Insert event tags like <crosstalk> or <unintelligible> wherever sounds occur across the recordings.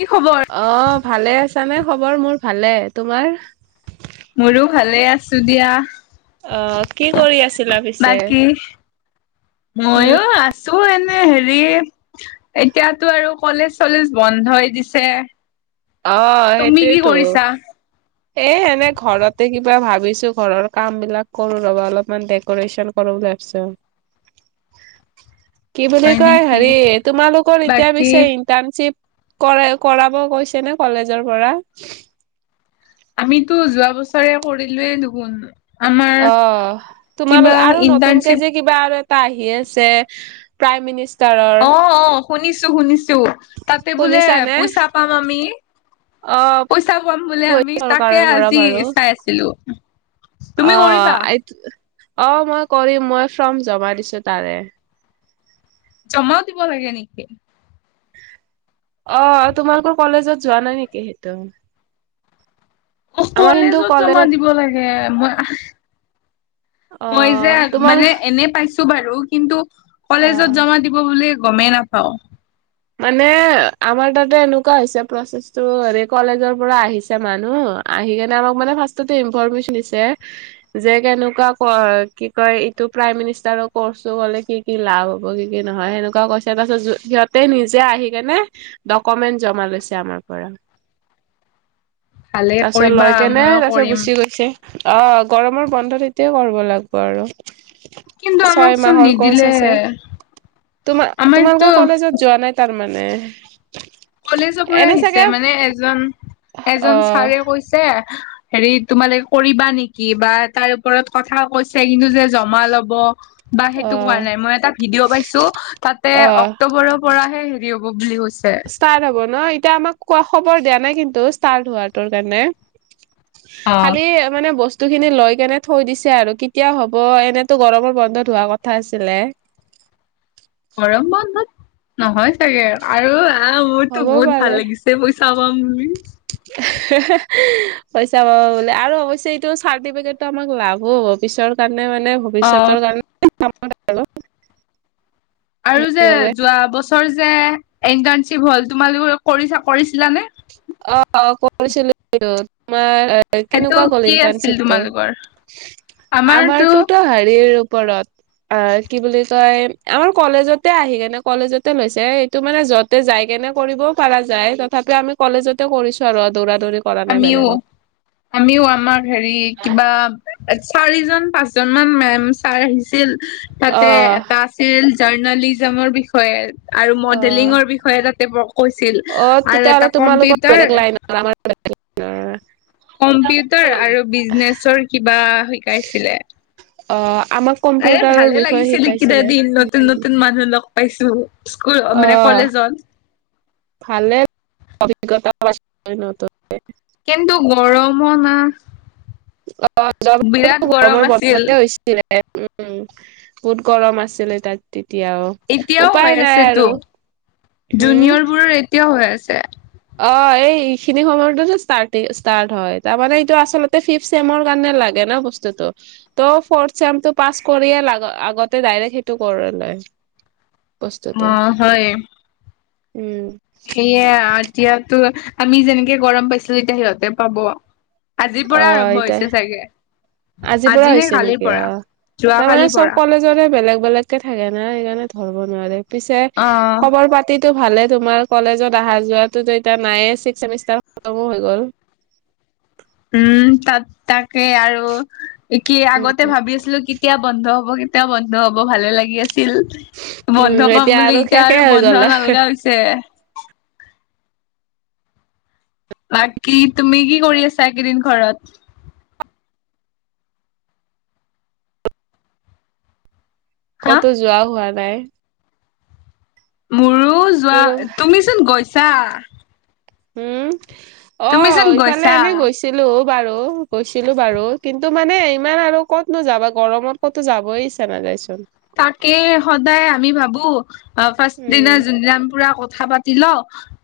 কি খবৰ? অ', ভালে আছানে, খবৰ মোৰ ভালে তোমাৰ? মোৰো ভালে আছো দিয়া। অ', কি কৰি আছ বাকী হুম, মইয়ো আছো এনে হেৰি এতিয়াতো কলেজ-চলেজ বন্ধয়ে দিছে। অ' তুমি কি সেইটোয়েতো। কৰিছা? এ এনে ঘৰতে কিবা ভাবিছো ঘৰৰ কাম বিলাক কৰো ৰবা অলপমান ডেক'ৰেশচন কৰো বুলি লাগছো <inaudible> কি বুলি কয় নেকি? হেৰি তোমালোকৰ এতিয়া বাকী পিছে ইন ইন্টানশ্বিপ কৰে কৰাব কৈছে নে কলেজৰ পৰা আমিতো যোৱা বছৰে কৰিলো য়ে দুগোন অ তোমালোক আৰু নতুনকে ইন্টাৰ্ণশ্বিপ যে কিবা আৰু এটা আহি আছে প্ৰাইমিছ অ অ শুনিছো শুনিছো তাতে বোলে শুনিছানে? পইচা পাম আমি অ' পইচা পাম বুলিয়ে আমি তাকে চৰকাৰৰ পৰা আজি বাৰু। চাই আছিলো তুমি অ কৰিবা? অ মই কৰিম মই ফৰ্ম জমা দিছো তাৰে। জমাও দিব লাগে নিকি? অ' তোমালোকৰ কলেজত যোৱা নাই নেকি সেইটো অ' আমাৰ কিন্তু কলেজত জমা দিব লাগে, মই অ মই যে তোমাৰ মানে এনে পাইছ বাৰু কিন্তু অ কলেজত জমা দিব বুলি গ'মেই নাপাও মানে আমাৰ তাতে এনেকুৱা হৈছে প্ৰচেছটো হেৰি কলেজৰ পৰা আহিছে মানুহ। আহিকেনে আমাক মানে ফাৰ্ষতে ইনফমেশচন দিছে যে কেনেকুৱা কি কয় ইটো প্ৰাইম মিনিষ্টাৰৰ কৌৰচ ল'বলে কি কি লাভ হ'ব কি কি নহয়, সেনেকুৱা কৈছে তাৰছত য সিহত তে নিজে আহি কেনে ডকমেন্ট জমা লৈছে আমাৰ পৰা। ভালে তাৰছত কৰিবা লৈ কেনে ময়ো তাৰ পিছত কৰিম গুচি গৈছে। অ' গৰমৰ বন্ধ তেতিয়া কৰিব লাগব আৰু। কিন্তু আমাক ছয় চোন মাহৰ নিদিলে কৰ্চ আছে, তোমাৰ আমাৰতো তোমালোকৰ কলেজত যোৱা নাই তাৰ মানে কলেজৰ পৰা আহিছে, মানে এজন অ এজন ছাৰে কৈছে হেৰি তোমালোকে কৰিবা নেকি? বা তাৰ ওপৰত কথা কৈছে কিন্তু যে জমা ল'ব বা অ সেইটো কোৱা নাই, মই এটা ভিদিঅ' পাইছো তাতে অ অক্টোবৰ পৰাহে হেৰি হ'ব বুলি কৈছে। ষ্টাৰ্ট হব ন' এতিয়া আমাক কোৱা খবৰ দিয়া নাই কিন্তু ষ্টাৰ্ট হোৱাটো কাৰণে অ খালি মানে বস্ স্তু খিনি লৈ কেনে থৈ দিছে আৰু কেতিয়া হ'ব, এনেতো গৰমৰ বন্ধত হোৱা কথা আছিলে গৰম বন্ধত নহয় চাগে আৰু আহ মোৰতো হ'ব বহুত পাৰে ভাল লাগিছে। চে পইচা পাম বুলি। পইচা পাব বোলে আৰু অৱশ্যে এইটো চাৰ্টিফিকেটটো আমাক লাভো হ'ব, পিছৰ কাৰণে মানে অ ভৱিষ্যতৰ কাৰণে <unintelligible> আৰু যে বাবে যোৱা বছৰ যে ইণ্টাৰ্ণশ্বিপ হ'ল তোমালোকে কৰিছা কৰিছিলা নে অ' কৰিছিলো, তোমাৰ সেইটো কেনেকুৱা গ'ল কি আছিল ইণ্টাৰ্ণশ্বিপটো? তোমালোকৰ? আমাৰতো আমাৰটোত' হেৰিৰ ওপৰত এঁ কি বুলি কয়, আমাৰ কলেজতে আহি কেনে কলেজতে লৈছে এ তো মানে যতে যাই কেনে কৰিবও পৰা যায়, তথাপি আমি কলেজতে কৰিছো আৰু দৌৰা দৌৰি কৰা নাই আমিও বেলেগত আমিও আমাৰ হেৰি কিবা চাৰিজন পাঁচ জন মান মেম চাৰ আহিছিল। তাতে অ এটা আছিল জাৰ্ণালিজমৰ বিষয়ে আৰু অ মডেলিঙৰ বিষয়ে হয়ে তাতে ব কৈছিল অ আৰু তেতিয়াহ'লে এটা তোমালোকৰ কম্পিউটাৰ <unintelligible> কম্পিউটাৰ আৰু বিজনেছ কিবা শিকাইছিলে্ অ' আমাক এই কম্পিউটাৰৰ ভালে বিষয়ে লাগিছিল এই কেইটা শিকাইছিলে দিন, নতুন নতুন মানুহ লগ পাইছো স্কুল অ মানে কলেজত। ভালে অভিজ্ঞতা নত <unintelligible> কিন্তু গৰমৰ মাহ গৰমৰ যোৱা বছৰটো গৰমৰ আছিল বন্ধতে হৈছে। ছিলে উম বহুত গৰম আছিলে তাত তেতিয়াও। ইতিয়াও উপায় হৈ নাই আছে আৰু তো, হম জুনিয়ৰ বোৰৰ ইতিয়াও হৈ আছে। অ' এই এইখিনি সময়তো যে ষ্টাৰ্টি ষ্টাৰ্ট হয়, তাৰমানে এইটো আচলতে ফিফ্ট চেমৰ কাৰণে লাগে ন' বস্ টো ত' ফ'ৰ্ট চেমটো পাছ কৰিয় আগতে ডাইৰেক্ট সেইটো কৰি লয়। <inaudible> অ বস্তটো হয় উম, সেয়ে এতিয়াতো আমি যেনেকে গৰম পাইছিলো এতিয়া সিহঁতে পাব। আজিৰ অ পৰা আৰম্ভ এটাই হৈছে চাগে? আজিৰ পৰা আজি নে হৈছে কালিৰ নেকি? পৰা অ' যোৱা তাৰমানে কালিৰ চব পৰা কলেজ জনে বেলেগ, বেলেগ কে থাকে না সেইকাৰণে ধৰব নোৱাৰি, পিছে অ খবৰ পাত তিটো ভালে তোমাৰ? কলেজত অহা যোৱাতটো এতিয়া নাইয়ে, ছিক্স চেমিষ্টাৰ খটমো হৈ গ'ল। উম, তাত তাকে আৰু কি আগতে ভাবি আছিলো কেতিয়া বন্ধ হব কেতিয়া বন্ধ হ'ব ভালে লাগি আছিল। বন্ধ উম পাম বুলি এতিয়া শেষে আৰু হৈ বন্ধ গ'ল নালগা হৈছে। বাকী তুমি কি কৰি আছা একেইদিন ঘৰত? হা ক'তো যোৱা হোৱা নাই? মোৰো যোৱা, বোলো তুমিচোন গৈছা। উম, তুমিচোন অ' ইফালে গৈছা এনে গৈছ ছিলো বাৰু গৈছিলো বাৰু, কিন্তু মানে ইমান আৰু ক'ত নো যাবা গৰমত ক'ত যাবই ইচ্ছা নাযাইচোন? তাকে সদায় আমি ভাবো অ' ফাৰ্ষ্ট দিনা উম যোনযাম পুৰা কথা পা তিলো।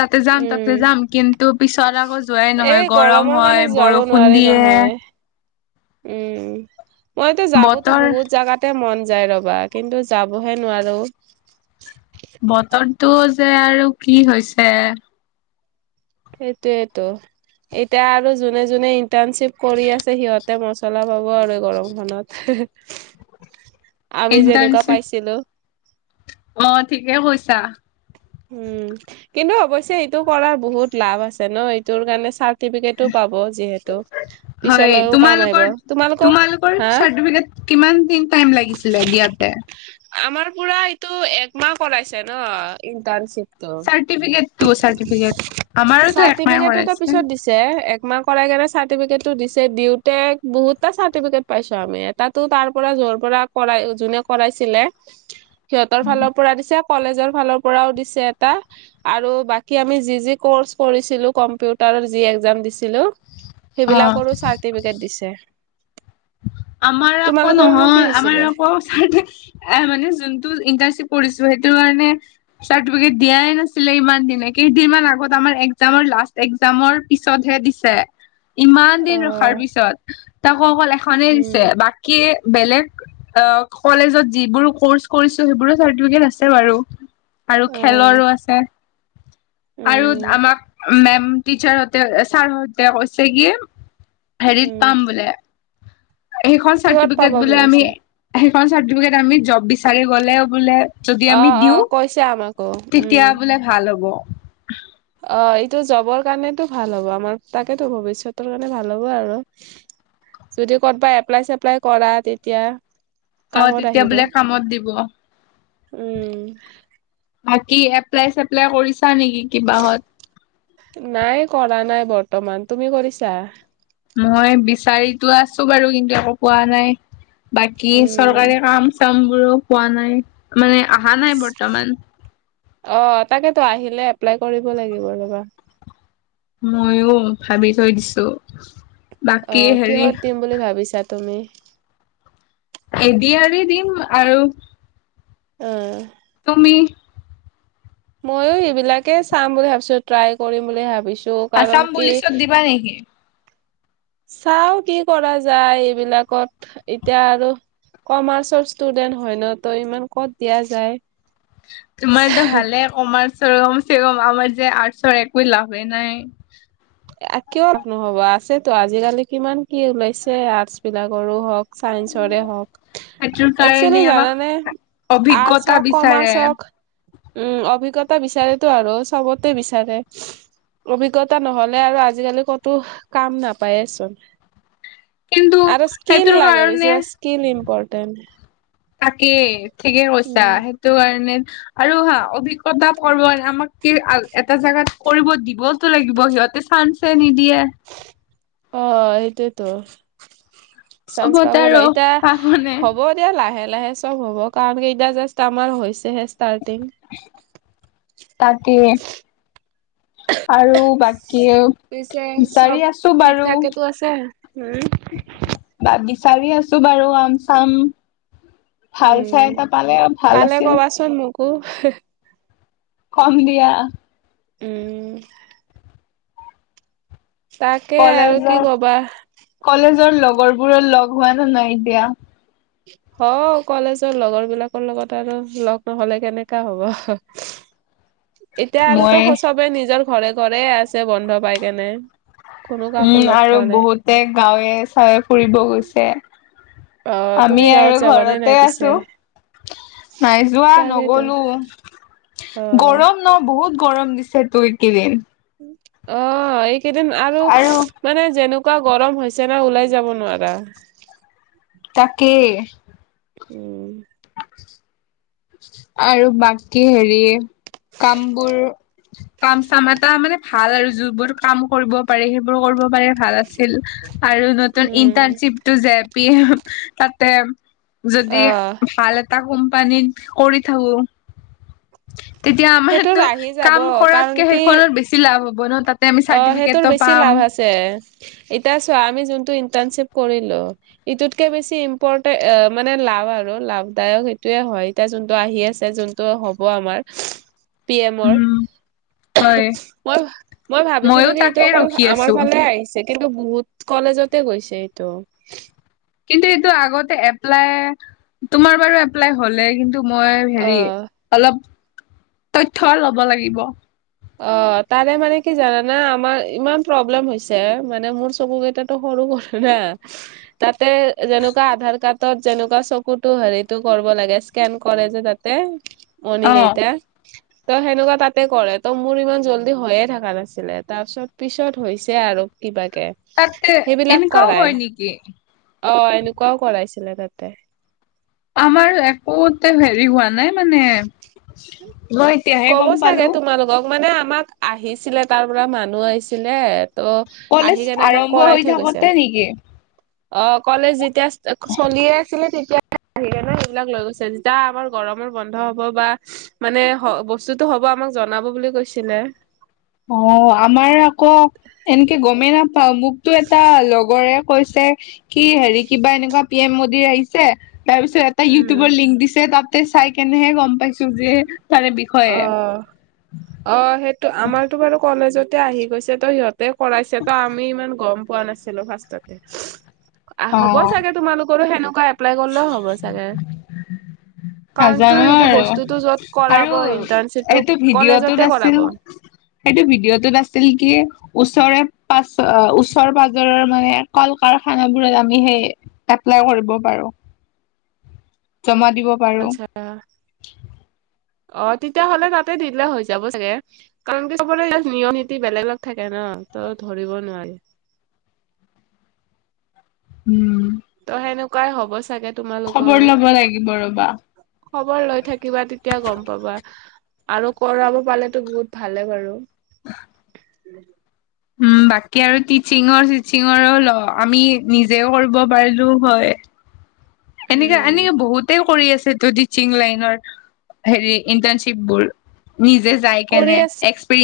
তাতে যাম, তাতে উম যাম, কিন্তু পিছত আকৌ যোৱাই এই নহয় গৰম গৰমৰ কাৰণে হয় যাব বৰষুণ নোৱাৰি দিয়ে। নহয় উম, মইতো যাবতো বতৰ বহুত জাগাত তে মন যায় ৰ'বা, কিন্তু যাবহে নোৱাৰো। বতৰটো যে আৰু কি হৈছে? সেইটোৱেটো। এতিয়া আৰু যোনে, যোনে ইন্টাৰ্ণশ্বিপ কৰি আছে সিহঁতে মচলা পাব আৰু। গৰমখনত হে-হে। আমি যেনেকুৱা ইণ্টাৰ্ণশ্বিপ পাইছিলো। অ' ঠিকে কৈছা। উম, কিন্তু অৱশ্যে এইটো কৰাৰ বহুত লাভ আছে ন? এইটোৰ কাৰণে চাৰ টিফিকেটো পাব যিহেতু হয় পিছলৈও কাম আহিব তোমালোকৰ তোমালোকক তোমালোকৰ হা চাৰ্টিফিকেট কিমান দিন টাইম লাগিছিলে দিয়াতে? আমাৰ পুৰা এইটো একমাহ কৰাইছে ন ইণ্টাৰ্ণশ্বিপ টো চাৰ্টিফিকেটটো চাৰ্টিফিকেট আমাৰোতো একমাহ চাৰ্টিফিকেটো কৰাইছে পিছত দিছ ছে একমাহ কৰাই চাৰ্টিফিকেট টো দিছে, দিওঁতে বহুতটা চাৰ্টিফিকেট পাইছো আমি, এটাতো তাৰ পৰা যৰ পৰা কৰাই যোনে কৰাইছিলে। <inaudible> সিহঁতৰ ফালৰ পৰা দিছে, কলেজৰ ফালৰ পৰাও দিছে এটা। আৰু বাকী আমি যি, যি কৰ্চ কৰিছিলো কম্পিউটাৰৰ যি এক্সাম দিছিলো। অ সেইবিলাকৰো চাৰ্টিফিকেট দিছে। আমাৰ আকৌ তোমালোকৰনো কি নহয়, হৈছিলে আমাৰ আকৌ চৰ্টিফি এ মানে, যোনটো ইণ্টাৰ্শ্বিপ কৰিছোঁ, সেইটো কাৰণে চাৰ্টিফিকেট দিয়াই নাছিলে ইমান দিনে, কেইদিনমান আগত আমাৰ, এক্সামৰ লাষ্ট এক্সামৰ পিছতহে দিছে। ইমান অ দিন ৰখাৰ পিছত, তাকো অকল এখনেই উম দিছে, বাকী বেলেগ অ' কলেজত যিবোৰ কৰ্চ কৰিছো সেইবোৰ চাৰ্টিফিকেট আছে বাৰু। আৰু অ খেলৰো আছে। আৰু উম আমাক মেম, টিচাৰ হঁতে, ছাৰ হঁতে কৈছে কি হেৰিত উম পাম বোলে। সেইখন কিহত চাৰ্টিফিকেট পাবা বোলে বুলি আমি, কৈছে সেইখন চাৰ্টিফিকেট আমি জব বিচাৰি গ'লে বোলে যদি অ আমি অ দিওঁ, কৈছে আমাকো উম তেতিয়া বোলে ভাল হ'ব। অ', এইটো জবৰ কাৰণেতো ভাল হ'ব আমাৰ, তাকেতো ভবিষ্যতৰ কাৰণে ভাল হ'ব আৰু। যদি ক'তবা এপ্লাই চেপ্লাই কৰা, তেতিয়া অ কামত তেতিয়া আহিব, বোলে কামত দিব উম। বাকী, এপ্লাই, চেপ্লাই কৰিছা নেকি কিবাহত? নাই কৰা নাই বৰ্তমান, তুমি কৰিছা? মই বিচাৰিতো আছোঁ বাৰু, কিন্তু একো পোৱা নাই। বাকী, চৰকাৰী উম কাম-চাম বোৰো পোৱা নাই, মানে আহা নাই বৰ্তমান। অ', তাকেতো আহিলে এপ্লাই কৰিব লাগিব ৰ'বা। মইও ভাবি থৈ দিছোঁ। অ', কিহত দিম বুলি ভাবিছা তুমি? এ ডি আৰ ই দিম, আৰু অ'। তুমি? ময়ো সেইবিলাকে চাম বুলি ভাবিছোঁ, ট্ৰাই কৰিম বুলি ভাবিছোঁ। আছাম কাৰণ কি <unintelligible> নেকি? চাওঁ কি কৰা যায় এইবিলাকত, এতিয়া আৰু কমাৰ্চৰ ষ্টুডেন্ট হয় ন তই, ইমান ক'ত দিয়া যায়। তোমাৰতো ভালে কমাৰ্চৰ কমচেকম, আমাৰ যে আৰ্টছৰ একো লাভেই নাই। আ, কিয় নহ'ব আছেতো, আজিকালি কিমান কি ওলাইছে আৰ্টচ বিলাকৰো হওঁক চায়েঞ্চৰে হওঁক। সেইটোৰ একচুৱেলি কাৰণে আমাক জানানে? আৰ্টছ অভিজ্ঞতা হওঁক, বিচাৰে কমাৰ্চ হওঁক উম, অভিজ্ঞতা বিচাৰেতো আৰু চবতে বিচাৰে। অভিজ্ঞতা নহ'ল লে আৰু আজিকালি ক'টো, কাম নাপায়েচোন। কিন্তু আৰু স্কিল সেইটোৰ লাগে কাৰণে বেছিভাগ স্কিল ইম্পৰ্টেণ্ট। তাকেই, ঠিকে কৈছা সেইটো কাৰণে আৰু হা অভিজ্ঞতা <unintelligible> আমাক কি আ, এটা জাগাত কৰিব দিবতো লাগিব সিহঁতে চান্স য়েই নিদিয়ে। অ', এইটোৱেতো। চান্স চবতে পাব আৰু লাগে, এইতা পাহনে হ'ব দে এতিয়া লাহে, লাহে চব হ'ব কাৰণ কেইটা জাষ্ট আমাৰ হৈছেহে ষ্টাৰ্টিং। তাকে। আৰু বাকী, পিছে চব বিচাৰি আছোঁ ঠিক বাৰু। থাকেতো আছে উম বাদ বিচাৰি আছোঁ বাৰু, আম চাম। ভাল চাই উম এটা পালে, ভাল পালে আছিল। <unintelligible> কম দিয়া। উম। তাকে আৰু কি কলেজৰ, কবা কলেজৰ লগৰবোৰৰ লগ হোৱা <unintelligible> নাই এতিয়া। হওঁ কলেজৰ লগৰ বিলাকৰ লগত আৰু লগ নহলে কেনেকা হ'ব? <inaudible> এতিয়া আৰুতো মই চবে নিজৰ ঘৰে ঘৰে আছে বন্ধ পাই কেনে। কোনো কাকো লগ পোৱা নাই। তে গাঁৱে চাঁৱে ফুৰিব গৈছে। অ', আমি তুমি গাঁৱত আৰু যাবানে ঘৰতে নাই পিছে? আছো। নাই যোৱা তাকেইতো। নগলো। অ। গৰম ন বহুত গৰম দিছে তো এইকেইদিন। অ এইকেইদিন আৰু মানে যেনেকুৱা গৰম হৈছে না ওলাই যাব নোৱাৰা। তাকেই। উম। আৰু বাকী হেৰি কামবোৰ কাম চাম এটা মানে ভাল আৰু যিবোৰ কৰিব পাৰে সেইবোৰ কৰিব পাৰে ভাল আছিল। আৰু নতুন উম, ইন্টাণৰ্শিপ টো যে পি তাতে যদি অ', ভাল এটা কোম্পানীত কৰি থাকো। তেতিয়া সেইটোৰ আমাৰতো আহি যাব কাম কাৰণ কৰাতকে কি সেইখনত বেছি লাভ হব ন তাত। তে অ', সেইটোৰ চাৰ্টিফিকেটো বেছি পাম। লাভ আছে। এতিয়া চোৱা আমি যোনটো ইন্টাৰ্ণশ্বিপ কৰিলো। ইটোকে বেছি ইনপ্ৰতেন্ত মানে লাভ আৰু লাভদায়ক সেইটোয়ে হয়। এতিয়া যোনটো আহি আছে যোনটো হ'ব আমাৰ <unintelligible> পি এমৰ। উম হয় মই ভাবিছিলো ময়ো কি এইটো তাকে অকল ৰখি আমাৰ আছো ফালে আহিছে কিন্তু বহুত কলেজতে গৈছে এইটো। কিন্তু এইটো আগতে এপ্লাই তোমাৰ বাৰু এপ্লাই হলে কি ন্তু মই অ হেৰি অলপ তথ্যয় লব লাগিব। অ তাৰে মানে কি জানাানা আমাৰ ইমান প্ৰব্লেম হৈছে মানে মোৰ চকু কেইটাত। ত সৰু সৰু না ত তাতে যেনেকুৱা আধাৰ কাৰ্ডত যেনেকুৱা চকুতো হেৰিতটো কৰিব লাগে স্কেন কৰে যে তাত তে মণি অ কেইটা ত সেনেকুৱা তাতে কৰে। ত মোৰ ইমান জল্দি হৈয়ে থকা নাছিলে তাৰ পিছত পিছত হৈছে আৰু কিবাকে। তাতে সেইবিলাক এনেকাও কৰাই হয় নেকি? অ এনেকুৱাও কৰাইছিলে তাতে। আমাৰ একোতে হেৰি হোৱা নাই মানে। মই এতিয়াহে ক'ব গম চাগে পালো তোমালোকক মানে আমাক আহিছিলে তাৰ পৰা মানুহ আহিছিলে ত। কলেজ আহি কেনে আমাক আৰম্ভ কৰাই হৈ থৈ গৈছে। থাকোতে নেকি অ কলেজ যেতিয়া চলিয়ে আছিলে তেতিয়া সেইকাৰণে সেইবিলাক লৈ গৈছে, যেতিয়া আমাৰ গৰমৰ বন্ধ হব বা মানে বস্তুতটো হ'ব আমাক জনাব বুলি কৈছিলে। অ আমাৰ আকৌ এনেকে গমে নাপা। বা মোকতো এটা লগৰে কৈছে কি হেৰি কিবা এনেকুৱা পি এম ম দী আহিছে তাৰ পিছত এটা উম ইউটিউবৰ লিংক দিছে তাতে চাই কেনেহে গম পাইছো যে তাৰে বিষয়ে। অ অ সেইটো আমাৰতো বাৰু কলেজতে আহি গৈছে তো সিহঁত তে কৰাইছে ত আমি ইমান গম পোৱা নাছিলো ফাৰ্ষ্টততে। আ অ হ'ব চাগে তোমালোকৰো সেনেকুৱা এপ্লাই কৰিলেও হ'ব চাগে। কাৰনটো নাজানো সেইটো আৰু বস্তুটো য'ত আৰু কৰাব ইন্টাৰণশ্বিপটো এইটো ভিডিঅ'টোত কলেজতে আছিল কৰাব। সেইটো ভিডিঅ' টোত আছিল কি ওচৰে পাছ, আ ওচৰ পাজৰৰ মানে কল কাৰখানা বোৰত আমি সেই এপলাই কৰিব পাৰো, জমা দিব পাৰো আচ্ছা অ', তেতিয়াহ'লে তাতে দিলে হৈ যাব চাগে। কাৰণ কি, চবৰে নিয়ম নীতি বেলেগত থাকে ন', ত' ধৰিব নোৱাৰি। উম। ত', সেনেকুৱাই হ'ব চাগে। তোমালোকৰো খবৰ ল'ব লাগিব ৰ'বা। খবৰ লৈ থাকিবা, তেতিয়া গম পাবা। আৰু কৰাব পালেতো বহুত ভালে বাৰু। <unintelligible> উম, বাকী আৰু টিচিঙৰ, চিচিঙৰো ল আমি নিজেও কৰিব পাৰিলো হয়। এনেকা, উম এনেকে বহুতেই কৰি আছে টদি চিং লাইনৰ, হেৰি ইন্টাৰ্নচিপবোৰ নিজে যায় কৰি কেনে আছা এক্স